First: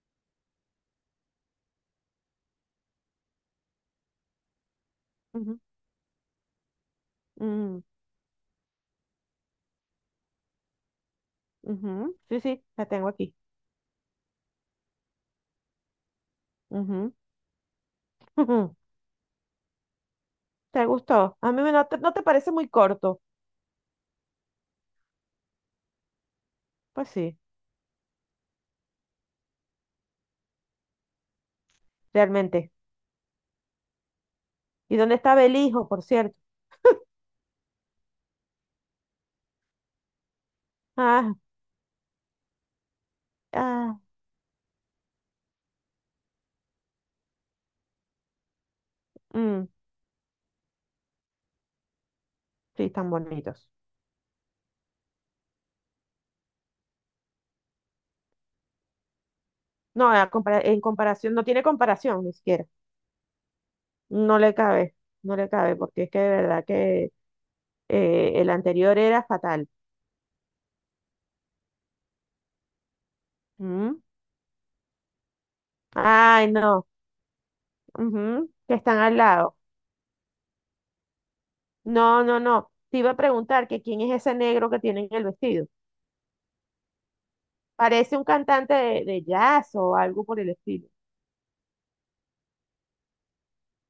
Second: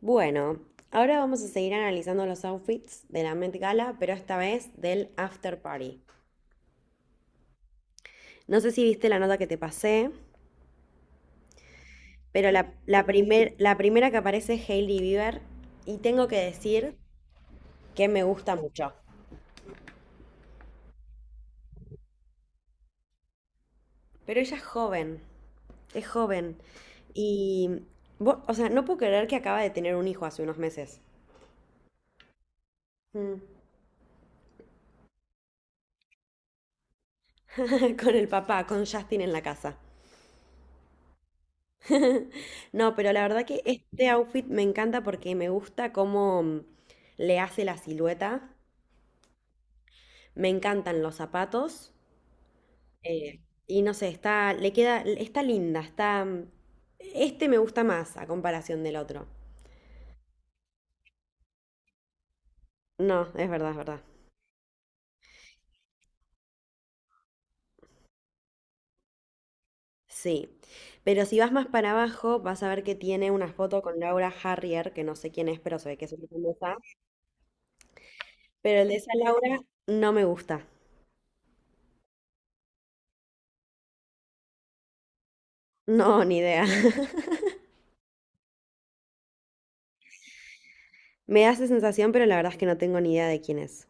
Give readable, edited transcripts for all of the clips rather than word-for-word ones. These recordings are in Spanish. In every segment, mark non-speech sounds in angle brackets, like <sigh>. Bueno, ahora vamos a seguir analizando los outfits de la Met Gala, pero esta vez del Ujú, after party. mm, No sé si viste la nota que te pasé, ujú. Sí, pero sí, la, la la, tengo aquí. primer- la primera que aparece es Hailey Bieber y tengo que decir Ujú, que me gusta ujú. mucho. ¿Te gustó? A mí no no te parece muy corto. Pero ella es joven, es joven. Pues sí, Y, o sea, no puedo creer que acaba de tener un hijo hace unos meses. realmente. Mm. ¿Y dónde está Belijo, por cierto? <laughs> Con el papá, con Justin en la casa. Ah, No, pero la verdad que ah, este outfit me encanta porque me gusta cómo le hace la silueta. mm, Me encantan los zapatos. sí, están eh, bonitos. y no sé, está, le queda, está linda, Este me gusta más a comparación del otro. No, a en comparación, no tiene comparación ni siquiera. No, es verdad, es verdad. No le cabe, no le cabe, porque es que de verdad que el anterior era fatal. Sí. Pero si vas más para abajo, vas a ver que tiene una foto con Mm. Laura Harrier, que no sé quién es, pero se ve que es una Ay, famosa. no. Ujú, que Pero el de están esa al lado. Laura no me gusta. No, no, no. Te iba a preguntar que quién es ese negro que tiene en el vestido. No, ni idea. <laughs> Parece un cantante de jazz o algo por el estilo. Me da esa sensación, pero la verdad es que no tengo ni idea de quién es.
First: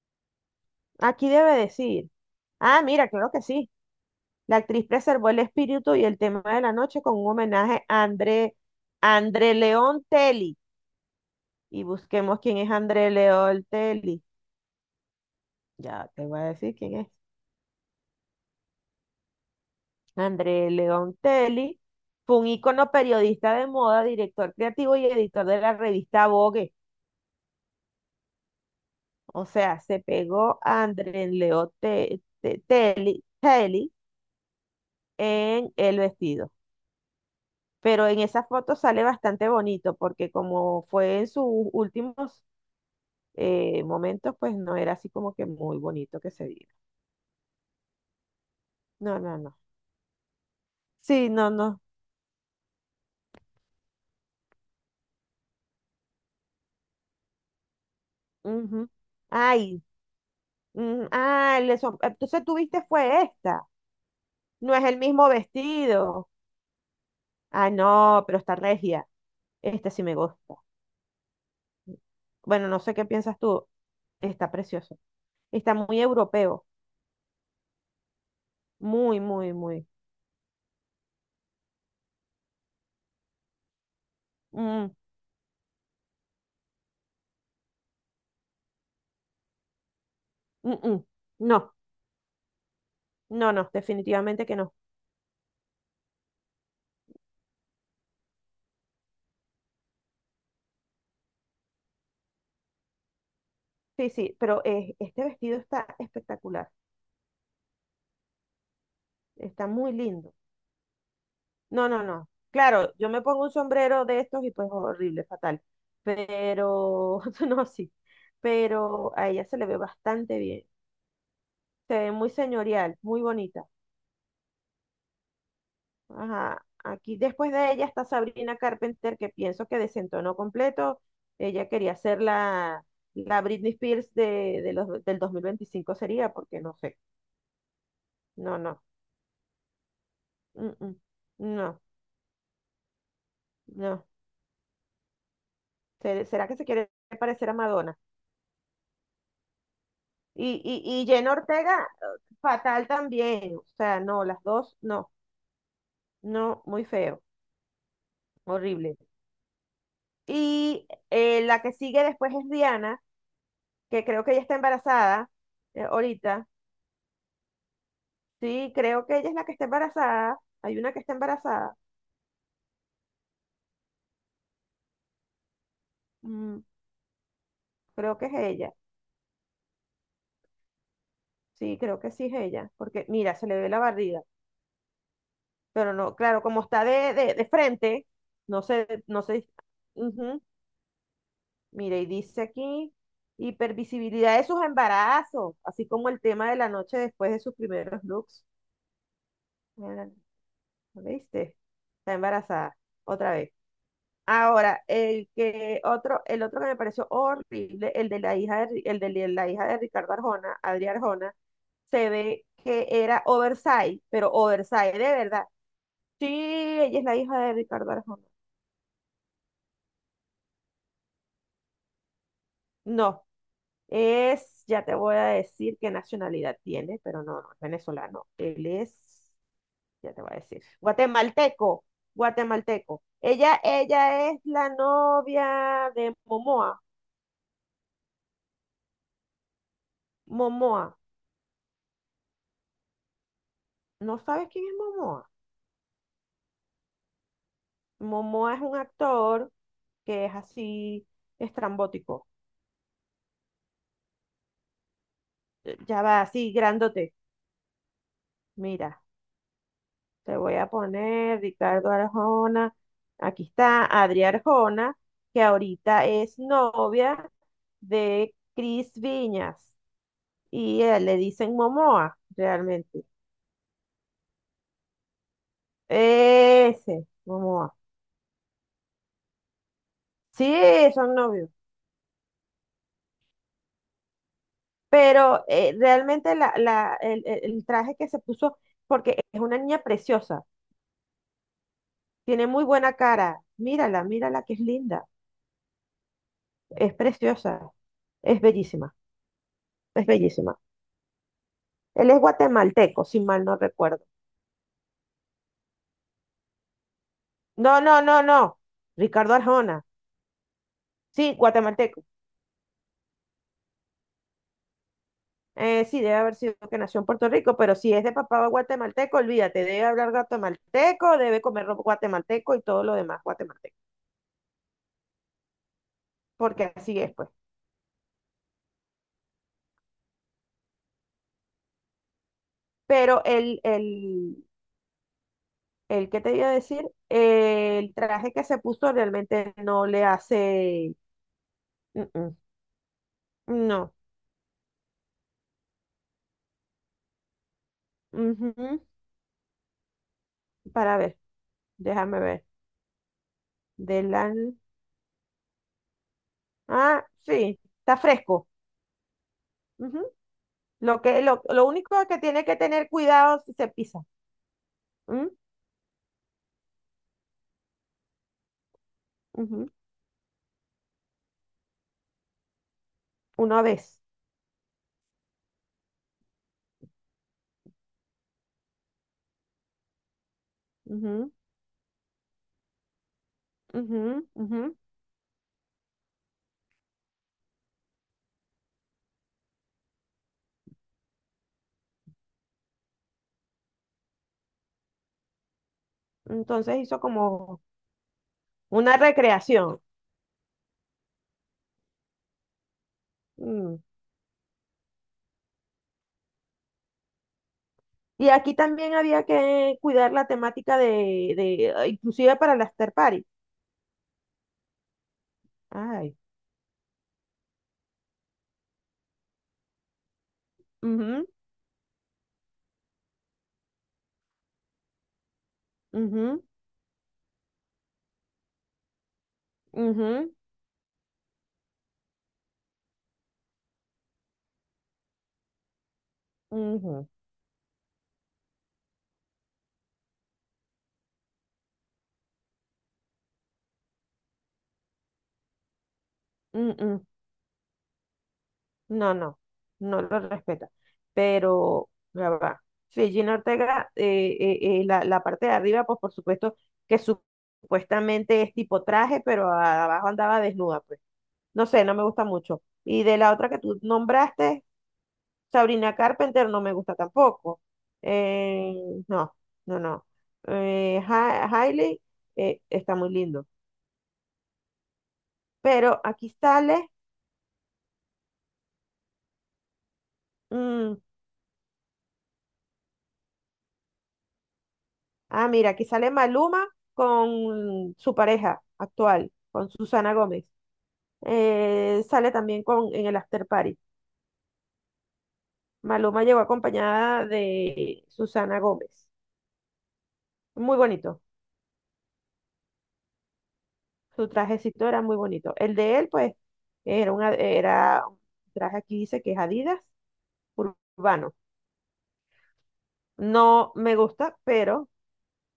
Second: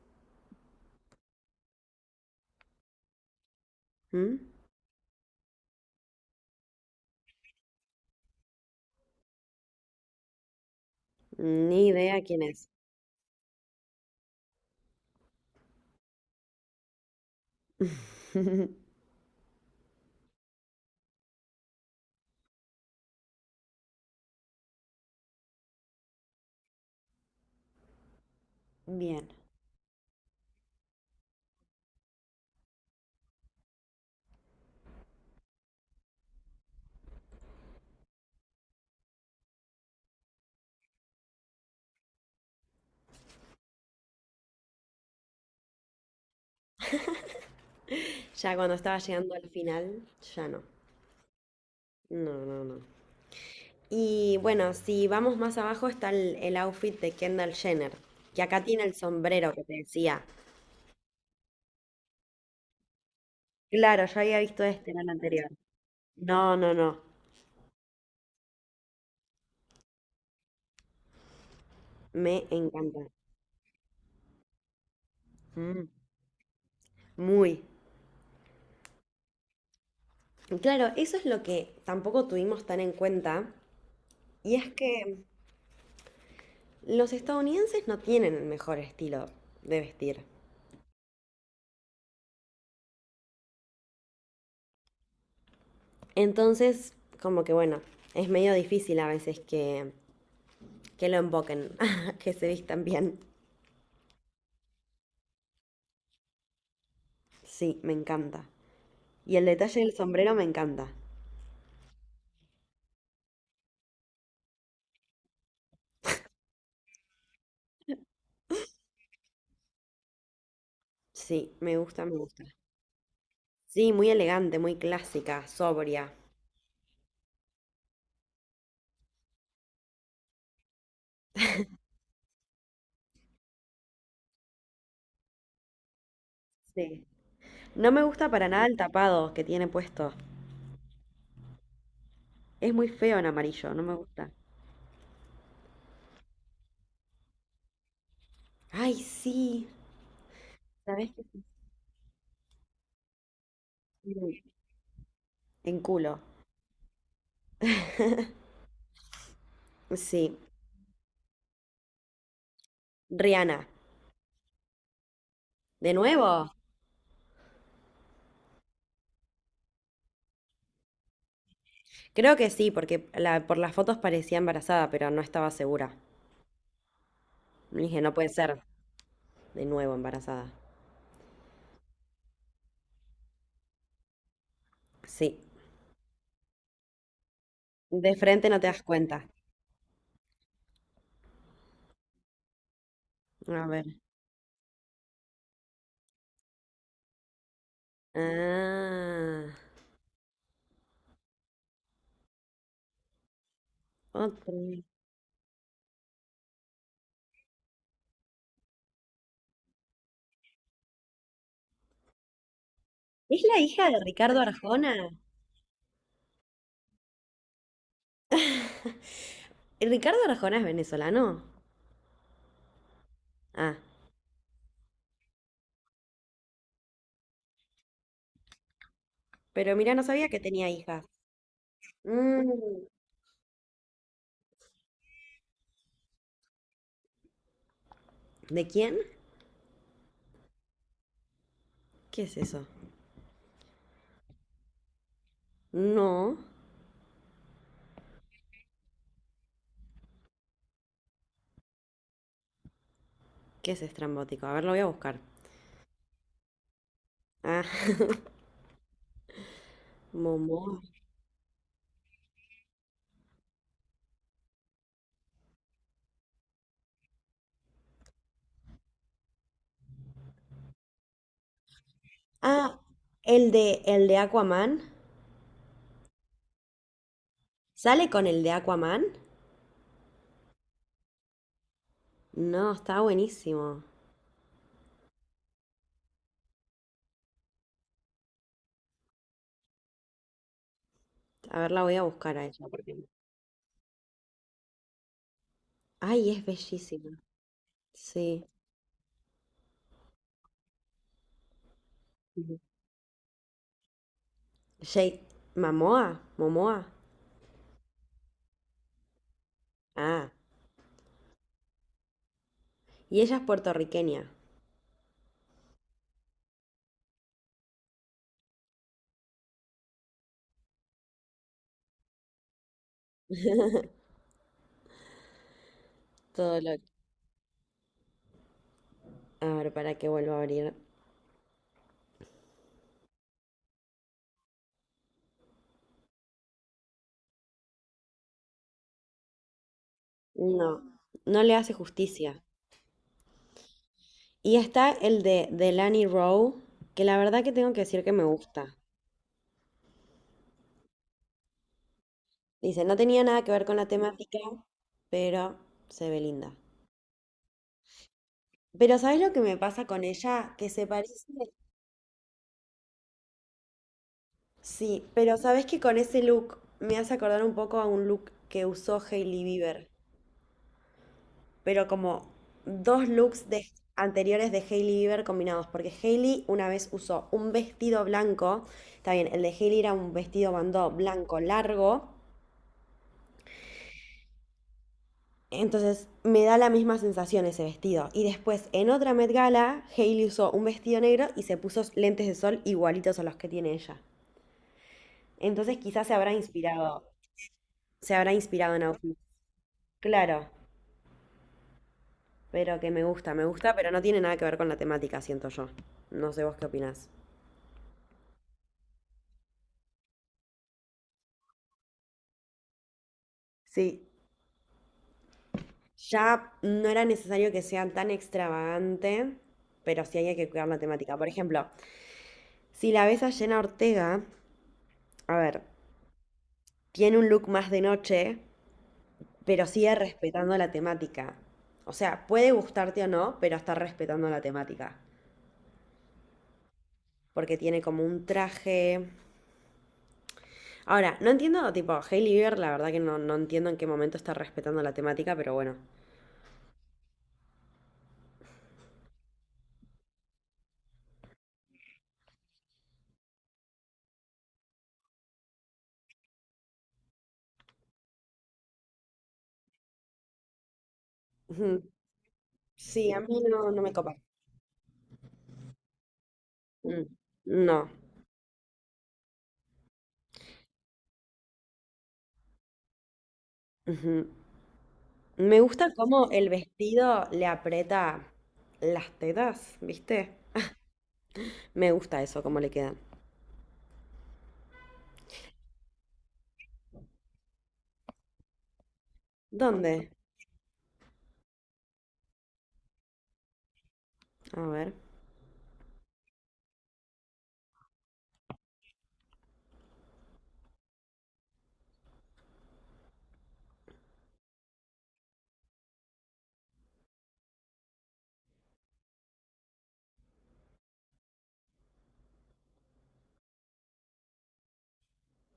Aquí debe decir. Ah, mira, claro que sí. ¿Mm? La actriz preservó el espíritu y el tema de la noche con un homenaje a André, André León Telly. Y Ni idea busquemos quién quién es. es André León Telly. Ya te voy a decir quién es. <laughs> André León Telly fue un ícono periodista de moda, director creativo y editor de la revista Vogue. Bien. O sea, se pegó a André León Telly en el vestido. Pero en esa foto sale bastante bonito porque como fue en sus últimos momentos, pues no era así como que muy bonito que se viera. Ya cuando estaba No, llegando no, al no. final, ya no. Sí, no, no. No, no, no. Y bueno, si vamos más abajo está el outfit de Kendall Jenner, que acá tiene Ujú. el sombrero que te Ay, decía. mm, ah, entonces tú viste fue esta. Claro, yo había visto No es este en el el mismo anterior. vestido. No, no, no. Ah, no, pero está regia. Este sí me gusta. Me Bueno, no sé qué encanta. piensas tú. Está precioso. Está Mm. muy europeo. Muy. Muy, muy, muy. Claro, eso es lo que tampoco tuvimos tan en cuenta, y es Mm, que los estadounidenses no tienen el mejor estilo de vestir. mm, mm. No. No, no, definitivamente que no. Entonces, como que bueno, es medio difícil a veces que lo emboquen, <laughs> que se vistan bien. Sí, sí, pero este vestido está espectacular, Sí, me encanta. Y el está detalle del muy sombrero lindo. me encanta. No, no, no. Claro, yo me pongo un sombrero de estos y pues horrible, fatal. Pero, <laughs> no, sí, pero a ella se le ve bastante bien. Sí, me Se gusta, ve me muy gusta. señorial, muy bonita. Sí, muy elegante, muy clásica, sobria. Ajá, aquí después de ella está Sabrina Carpenter, que pienso que desentonó completo. Ella quería ser la Britney Spears del 2025 sería, porque no sé. Sí. No me gusta para No, nada el no. tapado que tiene puesto. Mm, mm. No, Es muy feo en amarillo, no me no. gusta. ¿Será que se quiere parecer a Madonna? Ay, sí. Y ¿Sabés qué? Jenna Ortega, fatal también. O sea, no, Sí. las dos, no. En culo. No, muy feo, horrible. Sí. Y la que sigue después es Rihanna, Rihanna. que creo que ella está embarazada ¿De ahorita. nuevo? Sí, creo que ella es la que está embarazada. Hay una que está embarazada. Creo que sí, porque por las fotos parecía embarazada, pero no estaba segura. Mm, Le dije, no creo que puede es ser. ella. De nuevo embarazada. Sí, creo que sí es ella. Porque mira, se le ve la barriga. Sí. Pero no, claro, como está de frente, De frente no no te das sé, no cuenta. sé. Ujú, mire, y dice aquí, A ver. hipervisibilidad de sus embarazos, así como el tema de la noche después de sus primeros looks. Ah, Mira, ¿lo ¿viste? Está embarazada, otra vez. otra. Ahora, el otro que me pareció horrible, el de la hija de, Ri- el de li- la hija de Ricardo Arjona, Adri Arjona, se ve que era ¿Es la hija de oversize, pero Ricardo oversize de Arjona? verdad. Sí, ella es la hija de Ricardo Arjona. ¿El Ricardo Arjona es venezolano? No, Ah, es, ya te voy a decir qué nacionalidad tiene, pero no, no es venezolano. Él es, pero mira, no ya te sabía voy a que decir, tenía hijas. guatemalteco, Mm. guatemalteco. Ella es la novia de Momoa. ¿De quién? Momoa, ¿Qué es eso? ¿no sabes quién es Momoa? No. Momoa es un actor que es así estrambótico, ¿Qué es estrambótico? A ver, lo voy a buscar. Ya va así, grandote. Ah, <laughs> Mira. Te voy momo. a poner Ricardo Arjona. Aquí está Adri Arjona, que ahorita es novia de Cris Viñas. Y le dicen Momoa, Ah, realmente. El de Aquaman. Ese, Momoa. ¿Sale con el de Aquaman? Sí, son novios. No, está buenísimo. Pero realmente el traje que se puso, porque es una niña preciosa, A ver, la voy a buscar tiene ahí. muy buena cara. Mírala, mírala que es linda, Ay, es es bellísima. preciosa, es Sí. bellísima, es bellísima. Él es Ujú. guatemalteco, si mal no recuerdo. Jay Mamoa, Momoa. No, no, no, no. Ricardo Arjona. Ah, Sí, guatemalteco. y ella es puertorriqueña. Sí, debe haber sido que nació en Puerto Rico, pero si es de papá guatemalteco, olvídate, debe hablar guatemalteco, debe comer ropa guatemalteco y todo lo demás guatemalteco, Todo porque lo... así es, pues. A ver, para que vuelva a abrir. Pero el que te iba a decir, el traje que se puso realmente no le No, hace, no le hace mm, mm, justicia. no. Y está el de Delany Rowe, que la verdad que tengo que decir que me gusta. Ujú. Para ver, déjame ver, Dice, no tenía nada que ver con la del, temática, an- pero se ve linda. ah, sí, está fresco. Pero ¿sabes lo que me pasa con Ujú. ella? Que se parece... Lo único que tiene que tener cuidado si se pisa. Sí, ¿M? pero ¿sabes que con ese look me hace acordar un poco a un look que usó Hailey Ujú. Bieber? Pero como dos Una vez. anteriores de Hailey Bieber combinados, porque Hailey una vez usó un vestido blanco, está bien, el de Hailey era un vestido bandó Ujú, blanco largo, ujú, ujú. entonces me da la misma sensación ese vestido. Y después en otra Met Gala, Hailey usó un vestido negro y se puso lentes de sol igualitos a los que tiene ella. Entonces quizás Entonces hizo como se habrá inspirado en una outfits. recreación. Claro, pero que me gusta, Mm. pero no tiene nada que ver con la temática, siento yo. No sé vos qué opinás. Y aquí también había que cuidar la temática de ah, inclusive para la after party. Sí, Ay. ya no era necesario que sea tan extravagante, pero sí había que cuidar la temática. Ujú, Por ejemplo, si la ves a Jenna Ortega, a ver, ujú, tiene un look más de noche, pero sigue ujú, respetando la temática. O sea, puede gustarte o no, pero está respetando la temática. ujú, Porque tiene como un traje. Ahora, no entiendo, tipo, Hailey Bieber, la verdad que no, no entiendo en qué momento está respetando la temática, pero bueno. mm, mm. No, no, no lo respeta. Pero, ya va. Regina Ortega, la parte de arriba, pues por supuesto que supuestamente es tipo traje, pero abajo andaba desnuda, pues. No Ujú. sé, no me gusta mucho. Y Sí, de a la mí otra que no, tú no me copa. nombraste, Sabrina Carpenter, no me gusta Mm. tampoco. No. Eh, no, no, no. Hailey, está muy lindo. Ujú. Me gusta Pero cómo aquí el sale. vestido le aprieta las tetas, ¿viste? Mm, Me gusta eso, cómo le quedan. ah, mira, aquí sale Maluma con su pareja actual, con ¿Dónde? Susana Gómez. Sale también con, en el After Party. A ver. Maluma llegó acompañada de Susana Gómez. Muy bonito. Su trajecito era muy bonito. El de él, pues, era un traje aquí, dice que es Adidas urbano. No me gusta, pero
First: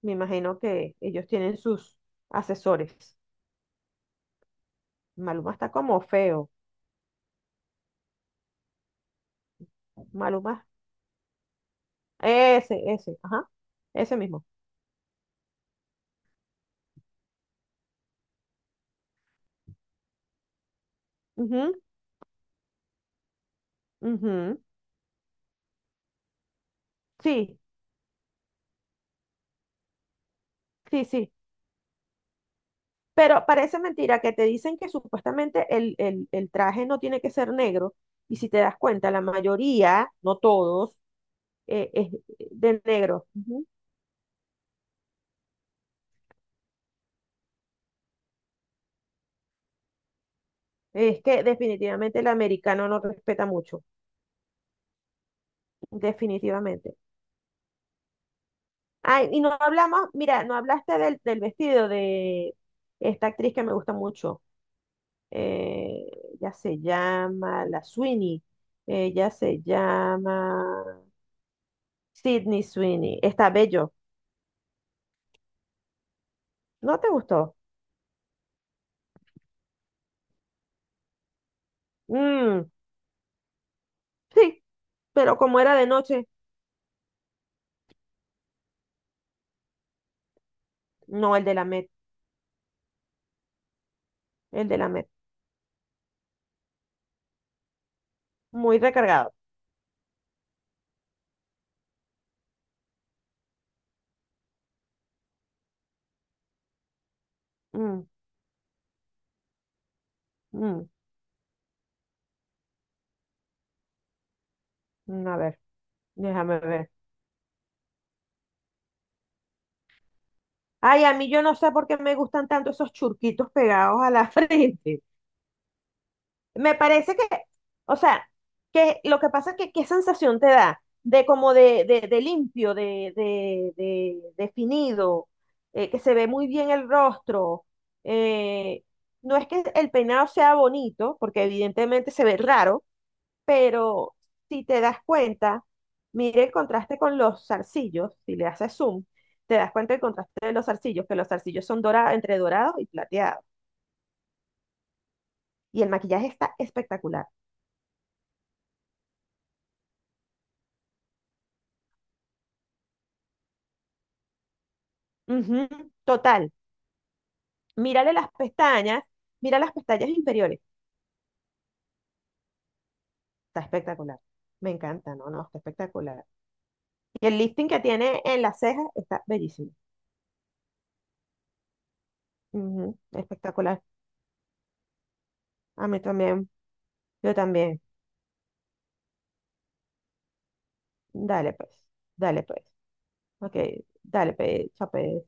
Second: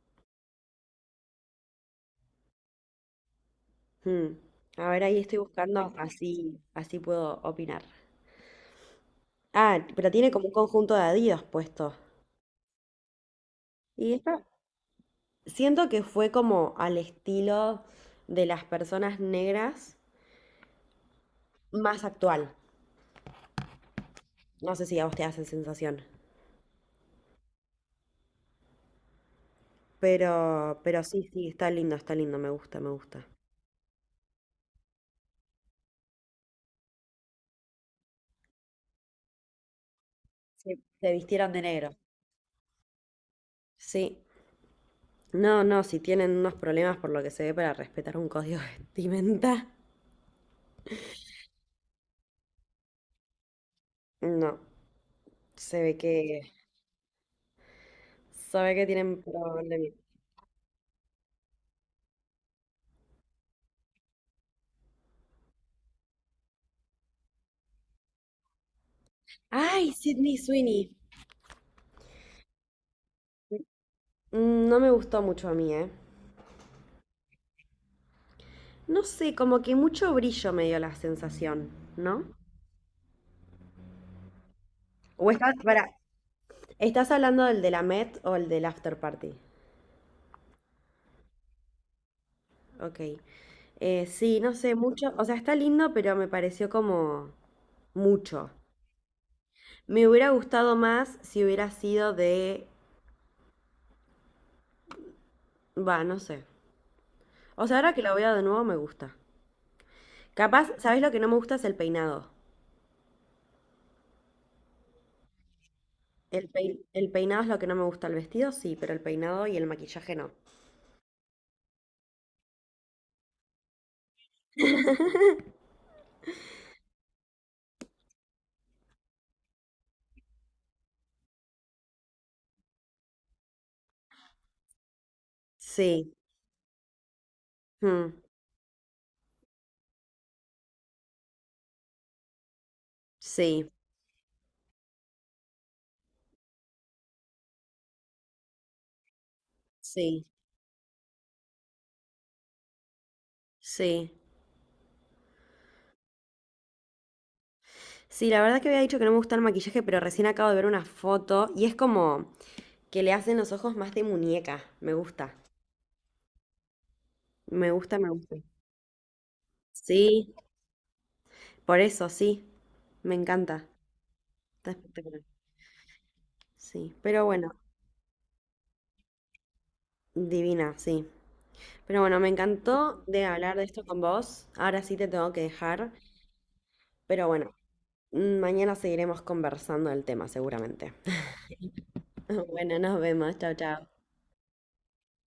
me imagino que ellos tienen sus asesores. Hmm. A ver, ahí estoy Maluma está buscando, como feo. así, así puedo opinar. Ah, pero tiene como un Maluma, conjunto de Adidas puesto. Ajá, Y ese esta, mismo. siento que fue como al estilo de las personas negras Ujú, más actual. ujú. No sé si a vos te hace sensación. Sí, Pero sí, sí, sí. sí, está lindo, me gusta, me gusta. Pero parece mentira que te dicen que supuestamente el traje no tiene que ser negro. Y si te das cuenta, la mayoría, no Se, todos, se vistieron de negro. Es de negro. Ujú. Sí, no, no, si tienen unos problemas por lo que se ve para respetar un código <laughs> de vestimenta, Es que definitivamente el americano no respeta mucho. no, se ve que, Definitivamente. se ve que tienen Ay, y no problemas. hablamos, mira, no hablaste del, del vestido de esta actriz que me gusta mucho. Eh, ya se llama La Sweeney. Ella se ¡Ay, Sydney Sweeney! llama. Sydney Sweeney. Está bello. Mm, no me gustó mucho a mí, ¿eh? ¿No te gustó? No sé, como que mucho brillo me dio la sensación, ¿no? Mm, sí, O pero estás, como era para, de noche, ¿estás hablando del de la Met o el del After Party? no el de la Met, Ok. Sí, no el sé, de la Met. mucho, o sea, está lindo, pero me pareció como mucho. Muy recargado. Me hubiera gustado más si hubiera sido de. Va, no sé. O sea, ahora que Mm, lo veo de nuevo me gusta. Capaz, mm, ¿sabés lo que no me gusta? Es el peinado. mm, a ver, El déjame pei- ver. el peinado es lo que no me gusta. El vestido sí, pero el peinado y el maquillaje no. Ay, a mí yo no sé por qué me gustan tanto esos churquitos pegados a la <laughs> frente. <laughs> Me parece que, o sea, que lo que pasa es que qué sensación te da de como de limpio, definido, que Sí, se ve muy bien el rostro. mm, Eh, no es que el peinado sea bonito, porque evidentemente se ve raro, sí, pero si te das cuenta, mire el contraste con los zarcillos, si le haces zoom, te das cuenta del sí, contraste de los zarcillos, que los zarcillos son dorados, entre dorados y plateados. sí. Y el maquillaje está espectacular. Sí, la verdad que había dicho que no me gusta el maquillaje, pero recién acabo de ver una foto y es como que le hacen los ojos más de muñeca. Me gusta, Ujú, total. me gusta, me Mírale las gusta. pestañas, mira las pestañas Sí, inferiores. por eso, sí, me Está encanta. espectacular. Está Me encanta, espectacular. no, no, está espectacular. Sí, pero Y el bueno, lifting que tiene en las cejas está bellísimo. divina, sí. Pero bueno, me Ujú, encantó de hablar de espectacular. esto con vos. Ahora sí te tengo que A dejar, mí también, pero yo bueno, también. Mañana seguiremos conversando del tema seguramente. Dale pues, dale <laughs> pues. Bueno, nos vemos. Chao, Ok, chao. dale pues, chape.